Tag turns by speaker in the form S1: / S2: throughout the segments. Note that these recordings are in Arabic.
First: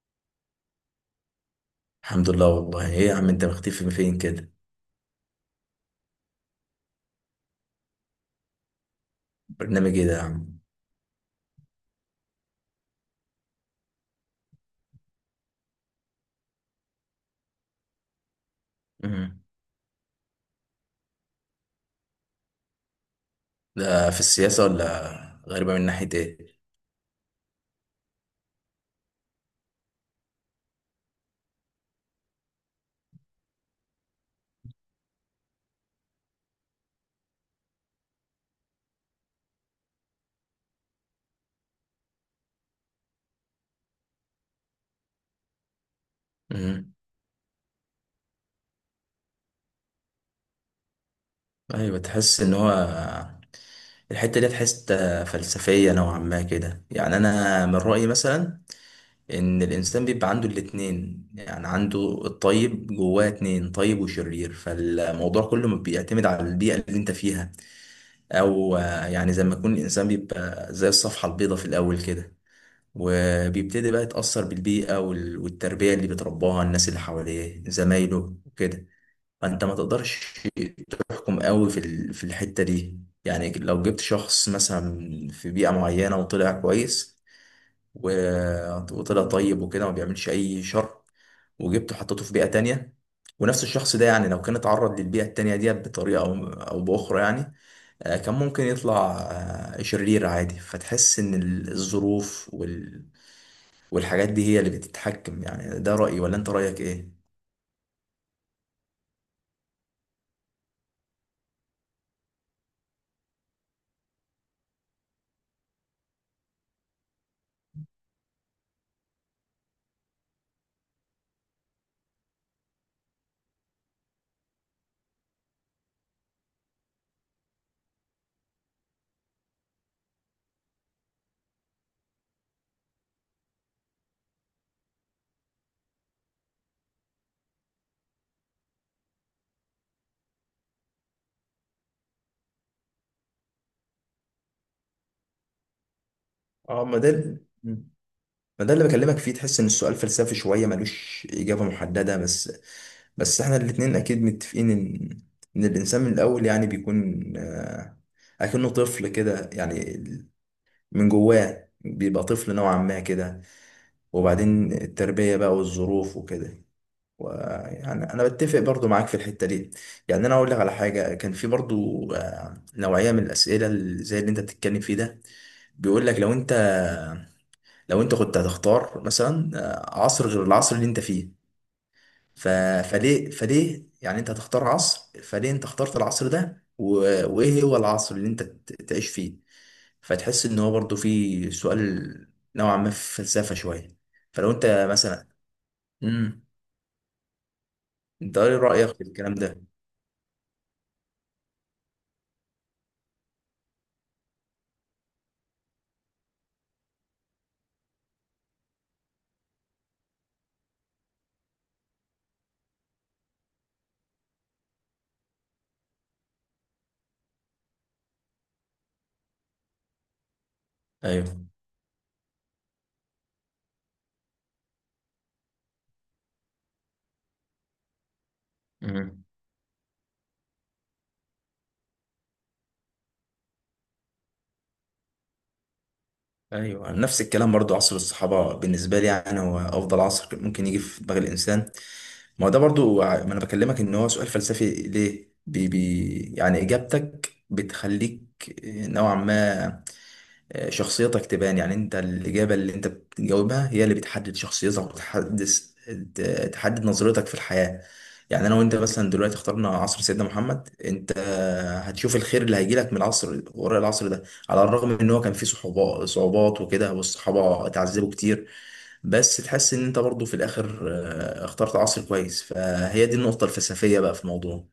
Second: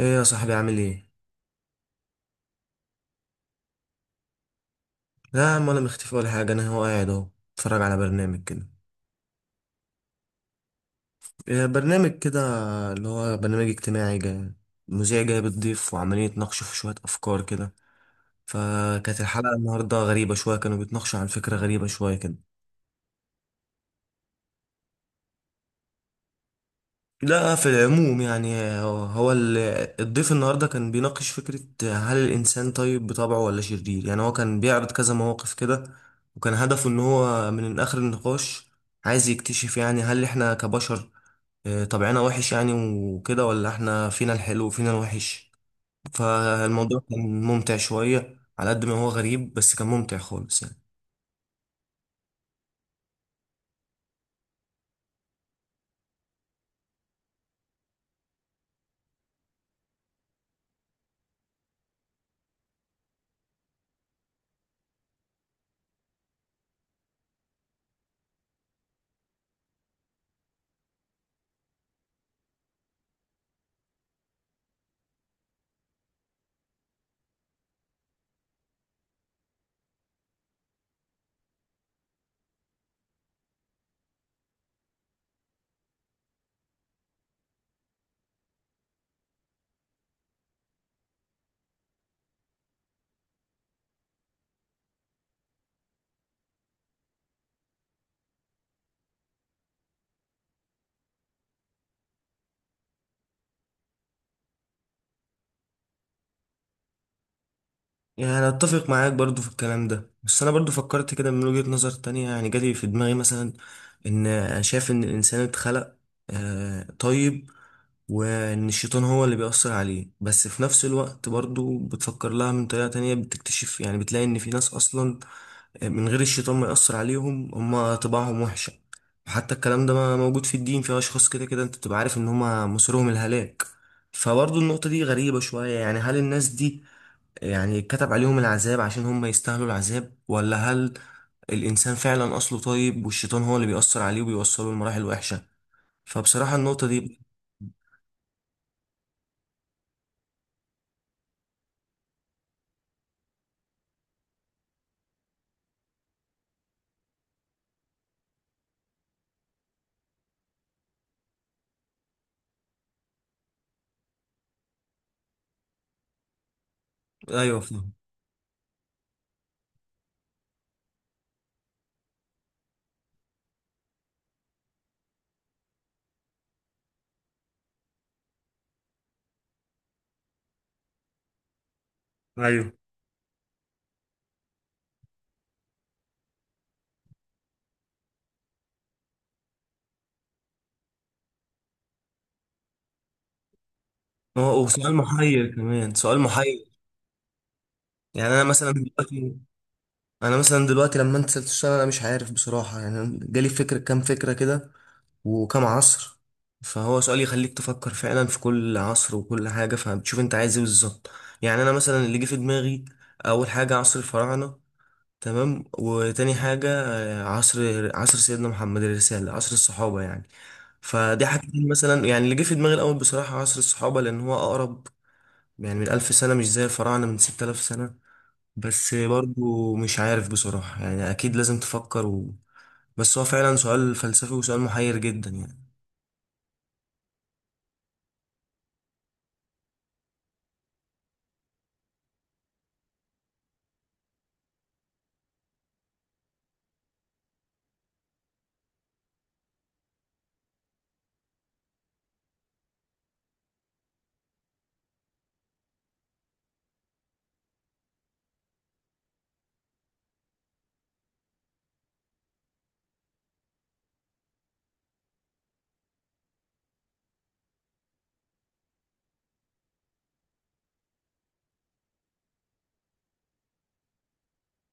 S1: ايه يا صاحبي عامل ايه؟
S2: الحمد لله، والله ايه يا عم، انت مختفي من فين كده؟
S1: لا يا عم، ولا مختفي ولا حاجة. انا هو قاعد اهو اتفرج على برنامج كده.
S2: برنامج ايه ده يا عم؟
S1: إيه برنامج كده اللي هو برنامج اجتماعي جاي، مذيع جاي بتضيف وعمالين يتناقشوا في شوية افكار كده. فكانت
S2: مم.
S1: الحلقة النهاردة غريبة شوية، كانوا بيتناقشوا عن فكرة غريبة شوية كده.
S2: ده في السياسة ولا؟ غريبة من ناحية ايه؟
S1: لا في العموم يعني هو الضيف النهارده كان بيناقش فكرة هل الإنسان طيب بطبعه ولا شرير، يعني هو كان بيعرض كذا مواقف كده. وكان هدفه إن هو من آخر النقاش عايز يكتشف، يعني هل إحنا كبشر طبعنا وحش يعني وكده، ولا إحنا فينا الحلو وفينا الوحش.
S2: مم.
S1: فالموضوع كان ممتع شوية على قد ما هو غريب، بس كان ممتع خالص يعني.
S2: ايوه، تحس ان هو الحتة دي تحس فلسفية نوعا ما كده. يعني انا من رأيي مثلا ان الانسان بيبقى عنده الاتنين، يعني عنده الطيب جواه، اتنين: طيب وشرير، فالموضوع كله بيعتمد على البيئة اللي انت فيها. او يعني زي ما يكون الانسان بيبقى زي الصفحة البيضاء في الاول كده، وبيبتدي بقى يتأثر بالبيئة والتربية اللي بيترباها، الناس اللي حواليه زمايله وكده. فأنت ما تقدرش تحكم قوي في الحتة دي. يعني لو جبت شخص مثلا في بيئة معينة وطلع كويس، وطلع طيب وكده ما بيعملش أي شر، وجبته حطيته في بيئة تانية، ونفس الشخص ده يعني لو كان اتعرض للبيئة التانية دي بطريقة أو بأخرى، يعني كان ممكن يطلع شرير عادي. فتحس إن الظروف والحاجات دي هي اللي بتتحكم. يعني ده رأيي، ولا انت رأيك ايه؟
S1: يعني أنا أتفق معاك برضو في الكلام ده، بس أنا برضو فكرت كده من وجهة نظر تانية، يعني جالي في دماغي مثلا إن أنا شايف إن الإنسان اتخلق طيب، وإن الشيطان هو اللي بيأثر عليه. بس في نفس الوقت برضو بتفكر لها من طريقة تانية بتكتشف، يعني بتلاقي إن في ناس أصلا من غير الشيطان ما يأثر عليهم هما طباعهم وحشة. حتى الكلام ده موجود في الدين، في أشخاص كده كده أنت بتبقى عارف إن هما مصيرهم الهلاك. فبرضو النقطة دي غريبة شوية، يعني هل الناس دي يعني كتب عليهم العذاب عشان هم يستاهلوا العذاب، ولا هل الإنسان فعلا أصله طيب والشيطان هو اللي بيأثر عليه وبيوصله لمراحل وحشة؟ فبصراحة
S2: اه
S1: النقطة
S2: ما ده
S1: دي.
S2: ال- مم. ما ده اللي بكلمك فيه، تحس ان السؤال فلسفي شوية ملوش إجابة محددة، بس احنا الاتنين اكيد متفقين ان الانسان من الاول يعني بيكون اكنه طفل كده، يعني من جواه بيبقى طفل نوعا ما كده، وبعدين التربية بقى والظروف وكده،
S1: أيوه فاهم.
S2: ويعني انا بتفق برضو معاك في الحته دي. يعني انا اقول لك على حاجه: كان في برضو نوعيه من الاسئله اللي زي اللي انت بتتكلم فيه ده، بيقول لك لو انت كنت هتختار مثلا عصر غير العصر اللي انت فيه، ف...
S1: ايوه،
S2: فليه يعني انت هتختار عصر، فليه انت اخترت العصر ده وايه هو العصر اللي انت تعيش فيه؟ فتحس ان هو برضو في سؤال نوعا ما في فلسفه شويه. فلو
S1: هو
S2: انت
S1: وسؤال
S2: مثلا.
S1: محير كمان سؤال
S2: امم
S1: محير. يعني
S2: انت
S1: أنا
S2: ايه
S1: مثلا
S2: رايك في الكلام
S1: دلوقتي
S2: ده؟
S1: أنا مثلا دلوقتي لما أنت سألت السؤال أنا مش عارف بصراحة، يعني أنا جالي فكرة كام فكرة كده وكام عصر. فهو سؤال يخليك تفكر فعلا في كل عصر وكل حاجة، فبتشوف أنت عايز إيه بالظبط. يعني أنا مثلا اللي جه في دماغي أول حاجة عصر الفراعنة، تمام، وتاني حاجة عصر سيدنا محمد، الرسالة، عصر الصحابة يعني. فدي
S2: ايوه.
S1: حاجتين مثلا، يعني اللي جه في دماغي الأول بصراحة عصر الصحابة لأن هو أقرب، يعني من 1000 سنة، مش زي الفراعنة من 6000 سنة. بس
S2: مم.
S1: برضو مش عارف بصراحة، يعني أكيد لازم تفكر و. بس هو فعلا سؤال فلسفي وسؤال محير جدا يعني.
S2: ايوه، نفس الكلام برضو، عصر الصحابه بالنسبه لي يعني هو افضل عصر ممكن يجي في دماغ الانسان. ما هو ده برضو ما انا بكلمك ان هو سؤال فلسفي، ليه؟ بي بي يعني اجابتك بتخليك نوعا ما شخصيتك تبان، يعني انت الإجابة اللي انت بتجاوبها هي اللي بتحدد شخصيتك وتحدد، تحدد نظرتك في الحياة. يعني انا وانت مثلا دلوقتي اخترنا عصر سيدنا محمد، انت هتشوف الخير اللي هيجيلك من العصر وراء العصر ده، على الرغم ان هو كان فيه صعوبات وكده والصحابة اتعذبوا كتير، بس تحس ان انت برضو في الاخر اخترت عصر كويس. فهي دي النقطة الفلسفية بقى في الموضوع.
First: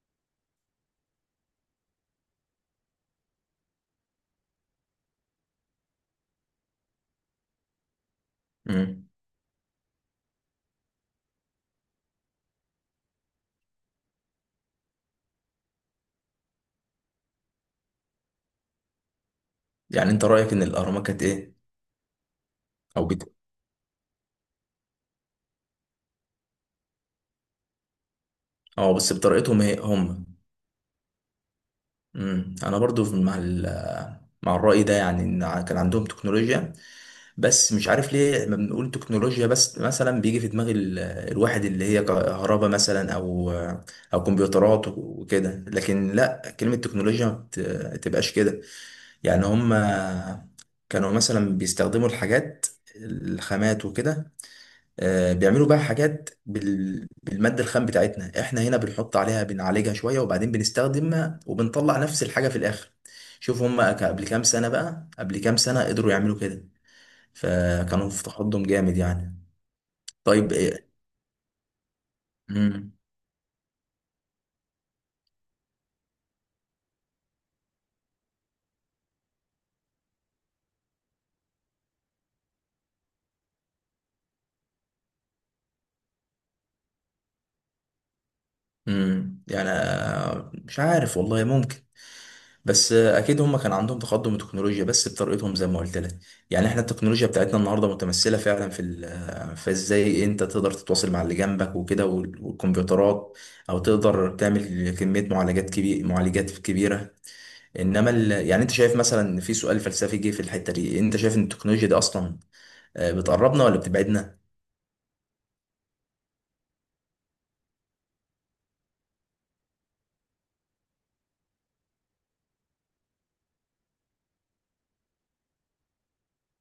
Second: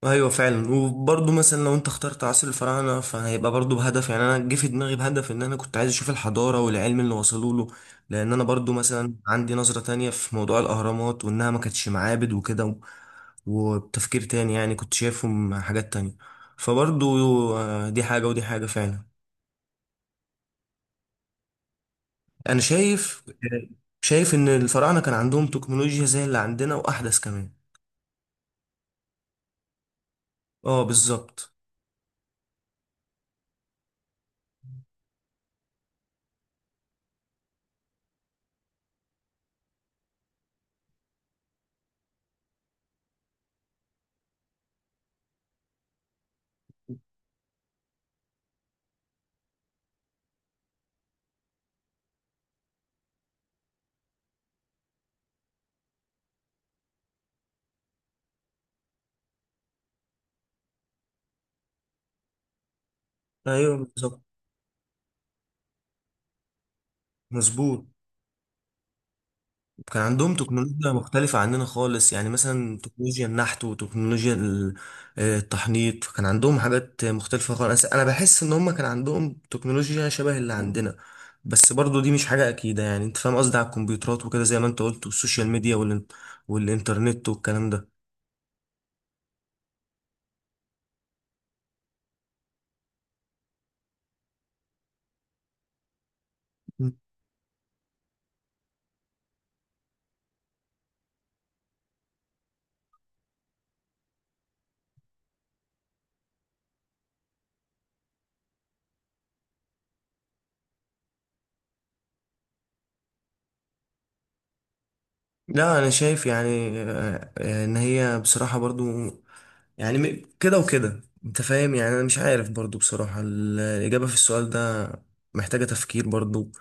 S1: ايوه فعلا، وبرضه مثلا لو انت اخترت عصر الفراعنه فهيبقى برضه بهدف، يعني انا جه في دماغي بهدف ان انا كنت عايز اشوف الحضاره والعلم اللي وصلوا له. لان انا برضه
S2: مم.
S1: مثلا عندي نظره تانية في موضوع الاهرامات، وانها ما كانتش معابد وكده و، وبتفكير تاني يعني كنت شايفهم حاجات تانية. فبرضه دي حاجه ودي حاجه فعلا.
S2: يعني انت رأيك ان الاهرامات كانت ايه؟
S1: انا
S2: او
S1: شايف
S2: بت...
S1: شايف ان الفراعنه كان عندهم تكنولوجيا زي اللي عندنا واحدث كمان.
S2: اه، بس بطريقتهم هي هم.
S1: اه بالظبط.
S2: انا برضو مع الرأي ده، يعني ان كان عندهم تكنولوجيا. بس مش عارف ليه لما بنقول تكنولوجيا بس مثلا بيجي في دماغ الواحد اللي هي كهرباء مثلا، او او كمبيوترات وكده، لكن لا، كلمة تكنولوجيا ما تبقاش كده. يعني هم كانوا مثلا بيستخدموا الحاجات، الخامات وكده، بيعملوا بقى حاجات بالمادة الخام بتاعتنا، احنا هنا بنحط عليها بنعالجها شوية وبعدين بنستخدمها وبنطلع نفس الحاجة في الآخر. شوف
S1: ايوه
S2: هم
S1: بالظبط،
S2: قبل كام سنة قدروا يعملوا كده،
S1: مظبوط.
S2: فكانوا في تقدم جامد يعني.
S1: كان عندهم
S2: طيب
S1: تكنولوجيا
S2: إيه؟
S1: مختلفة عننا خالص، يعني مثلا
S2: مم.
S1: تكنولوجيا النحت وتكنولوجيا التحنيط. كان عندهم حاجات مختلفة خالص، أنا بحس إن هم كان عندهم تكنولوجيا شبه اللي عندنا. بس برضو دي مش حاجة أكيدة، يعني أنت فاهم قصدي، على الكمبيوترات وكده زي ما أنت قلت والسوشيال ميديا والإنترنت والكلام ده.
S2: مم. يعني مش عارف والله، ممكن. بس اكيد هم كان عندهم تقدم تكنولوجيا بس بطريقتهم زي ما قلت لك. يعني احنا التكنولوجيا بتاعتنا النهارده متمثله فعلا في ازاي انت تقدر تتواصل مع اللي جنبك وكده، والكمبيوترات، او تقدر تعمل كميه معالجات كبيره. انما يعني انت شايف مثلا، في سؤال فلسفي جه في الحته دي، انت شايف ان التكنولوجيا دي اصلا بتقربنا ولا بتبعدنا؟
S1: لا أنا شايف يعني إن هي بصراحة برضو، يعني كده وكده انت فاهم، يعني انا مش عارف برضو بصراحة الإجابة في السؤال ده، محتاجة تفكير برضو.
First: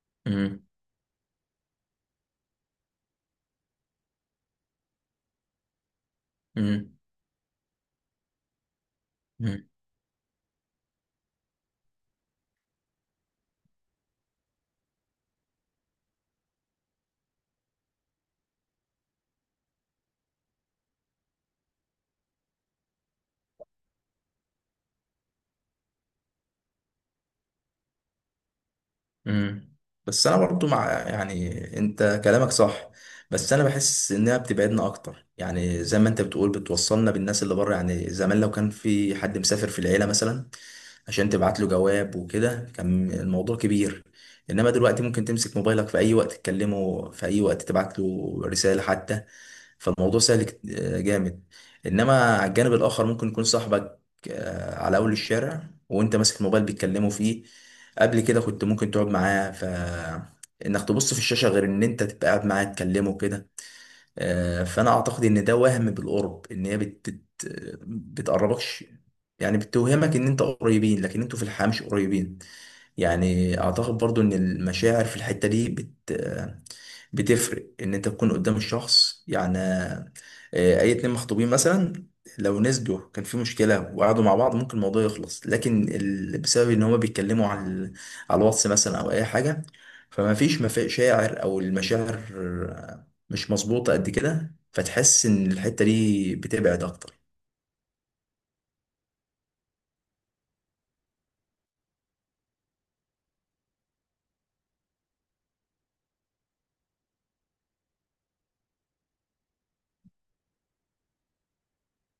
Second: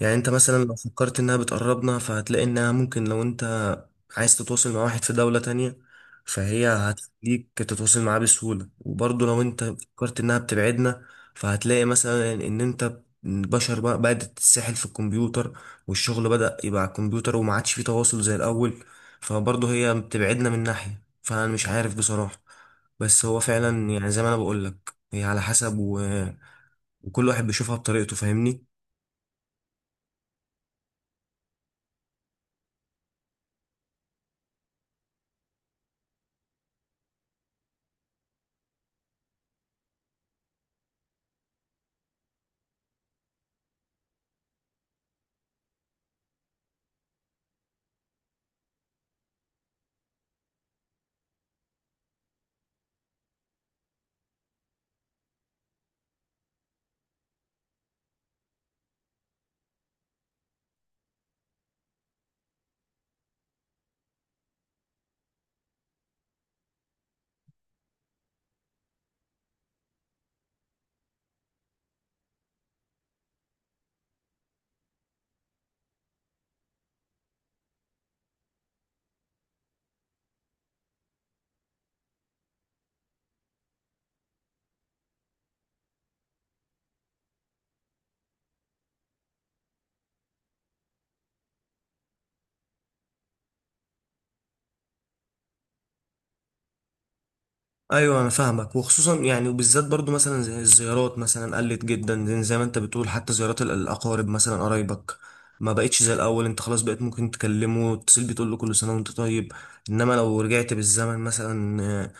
S1: يعني انت مثلا لو فكرت انها بتقربنا فهتلاقي انها ممكن، لو انت عايز تتواصل مع واحد في دولة تانية فهي
S2: امم.
S1: هتخليك تتواصل معاه بسهولة. وبرضو لو انت فكرت انها بتبعدنا فهتلاقي مثلا ان انت البشر بقى بدأت تتسحل في الكمبيوتر، والشغل بدأ يبقى على الكمبيوتر وما عادش فيه تواصل زي الأول. فبرضو هي بتبعدنا من ناحية، فأنا مش عارف بصراحة. بس هو فعلا يعني زي ما انا بقول لك هي على حسب و، وكل واحد بيشوفها بطريقته فاهمني.
S2: امم. بس انا برضو مع، يعني انت كلامك صح، بس انا بحس انها بتبعدنا اكتر. يعني زي ما انت بتقول، بتوصلنا بالناس اللي بره، يعني زمان لو كان في حد مسافر في العيله مثلا عشان تبعت له جواب وكده كان الموضوع كبير، انما دلوقتي ممكن تمسك موبايلك في اي وقت تكلمه، في اي وقت تبعت له رساله حتى، فالموضوع سهل جامد. انما على الجانب الاخر ممكن يكون صاحبك على اول الشارع وانت ماسك الموبايل بتكلمه فيه، قبل كده كنت ممكن تقعد معاه، ف انك تبص في الشاشه غير ان انت تبقى قاعد معاه تكلمه كده. فانا اعتقد ان ده وهم بالقرب، ان هي بتقربكش، يعني بتوهمك ان انت قريبين لكن انتوا في الحقيقه مش قريبين. يعني اعتقد برضو ان المشاعر في الحته دي بتفرق، ان انت تكون قدام الشخص، يعني اي اتنين مخطوبين مثلا لو نسجوا كان في مشكلة وقعدوا مع بعض ممكن الموضوع يخلص، لكن بسبب ان هما بيتكلموا على الواتس مثلا او اي حاجة، فما فيش مشاعر، او المشاعر مش مظبوطة قد كده، فتحس ان الحتة دي بتبعد اكتر.
S1: ايوه انا فاهمك، وخصوصا يعني وبالذات برضو مثلا زي الزيارات مثلا، قلت جدا زي ما انت بتقول، حتى زيارات الاقارب مثلا قرايبك، ما بقتش زي الاول، انت خلاص بقيت ممكن تكلمه وتتصل بيه تقول له كل سنه وانت طيب. انما لو رجعت بالزمن مثلا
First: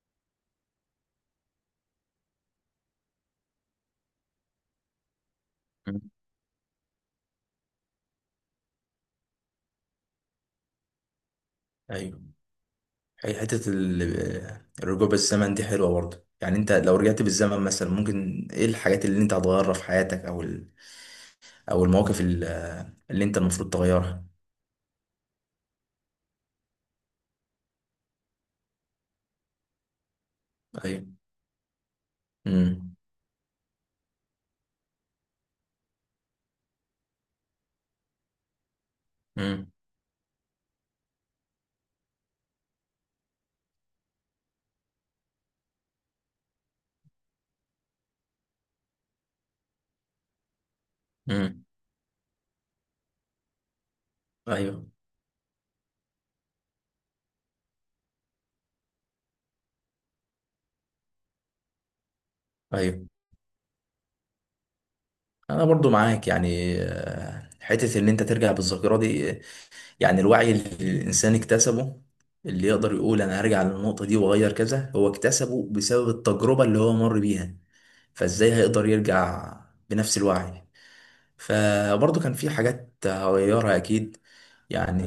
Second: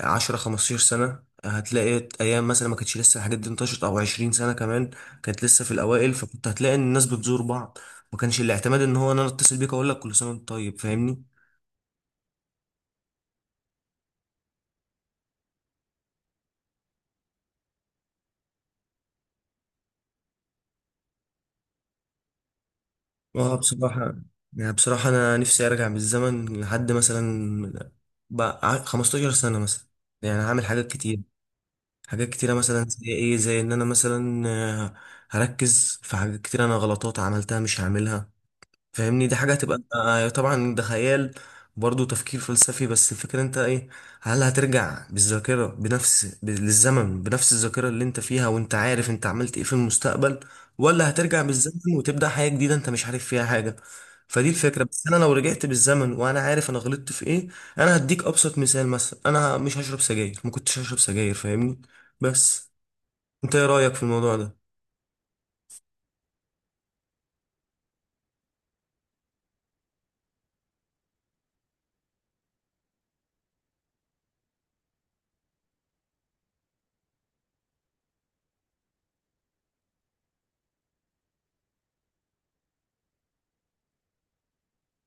S1: 10 15 سنة هتلاقي أيام مثلا ما كانتش لسه الحاجات دي انتشرت، أو 20 سنة كمان كانت لسه في
S2: مم.
S1: الأوائل، فكنت هتلاقي إن الناس بتزور بعض. ما كانش الاعتماد إن هو أنا أتصل بيك أقول لك كل سنة وأنت طيب، فاهمني؟
S2: ايوه، هي حتة الرجوع بالزمن دي حلوة برضه، يعني انت لو رجعت بالزمن مثلا ممكن ايه الحاجات اللي انت هتغيرها في حياتك؟ او، او المواقف اللي انت
S1: اه
S2: المفروض
S1: بصراحة،
S2: تغيرها.
S1: يعني بصراحة أنا نفسي أرجع بالزمن لحد مثلا بقى 15 سنة مثلا، يعني هعمل حاجات
S2: ايوه.
S1: كتير. حاجات كتيرة، مثلا
S2: امم.
S1: زي إيه، زي إن أنا مثلا هركز في حاجات كتير، أنا غلطات عملتها مش هعملها فاهمني. دي حاجة
S2: امم.
S1: هتبقى طبعا ده خيال، برضه تفكير فلسفي. بس الفكرة انت ايه، هل هترجع بالذاكرة بنفس للزمن بنفس الذاكرة اللي انت فيها وانت عارف انت عملت ايه في المستقبل، ولا هترجع
S2: امم.
S1: بالزمن وتبدأ حياة جديدة انت مش عارف فيها حاجة؟ فدي الفكرة.
S2: ايوه.
S1: بس انا لو رجعت بالزمن وانا عارف انا غلطت في ايه، انا هديك ابسط مثال، مثلا انا مش هشرب سجاير، ما كنتش هشرب سجاير فاهمني. بس
S2: ايوه،
S1: انت ايه رأيك في الموضوع ده؟
S2: انا برضو معاك. يعني حته ان انت ترجع بالذاكره دي، يعني الوعي اللي الانسان اكتسبه، اللي يقدر يقول انا هرجع للنقطه دي واغير كذا، هو اكتسبه بسبب التجربه اللي هو مر بيها، فازاي هيقدر يرجع بنفس الوعي. فبرضه كان في حاجات هغيرها اكيد. يعني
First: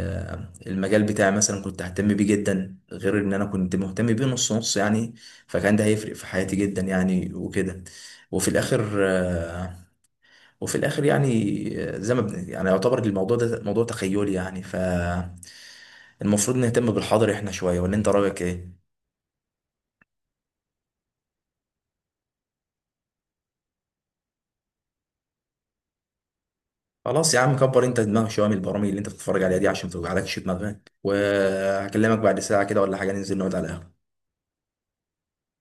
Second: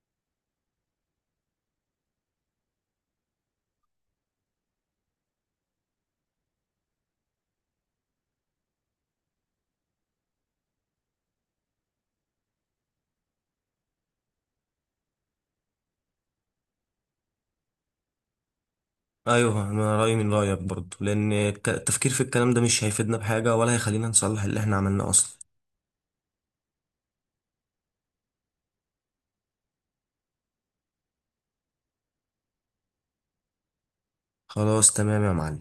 S2: المجال بتاعي مثلا كنت ههتم بيه جدا، غير ان انا كنت مهتم بيه نص نص يعني، فكان ده هيفرق في حياتي جدا يعني وكده. وفي الاخر وفي الاخر يعني زي ما يعني يعتبر الموضوع ده موضوع تخيلي يعني، فالمفروض نهتم بالحاضر احنا شوية، ولا انت رايك ايه؟
S1: ايوه انا رايي من رايك برضه، لان التفكير في الكلام ده مش هيفيدنا بحاجه ولا هيخلينا نصلح اللي احنا عملناه اصلا.
S2: خلاص يا عم، كبر انت دماغك شويه من البرامج اللي انت بتتفرج عليها دي عشان ما توجعلكش دماغك، وهكلمك بعد ساعه كده ولا حاجه، ننزل نقعد على القهوه.
S1: خلاص تمام يا معلم.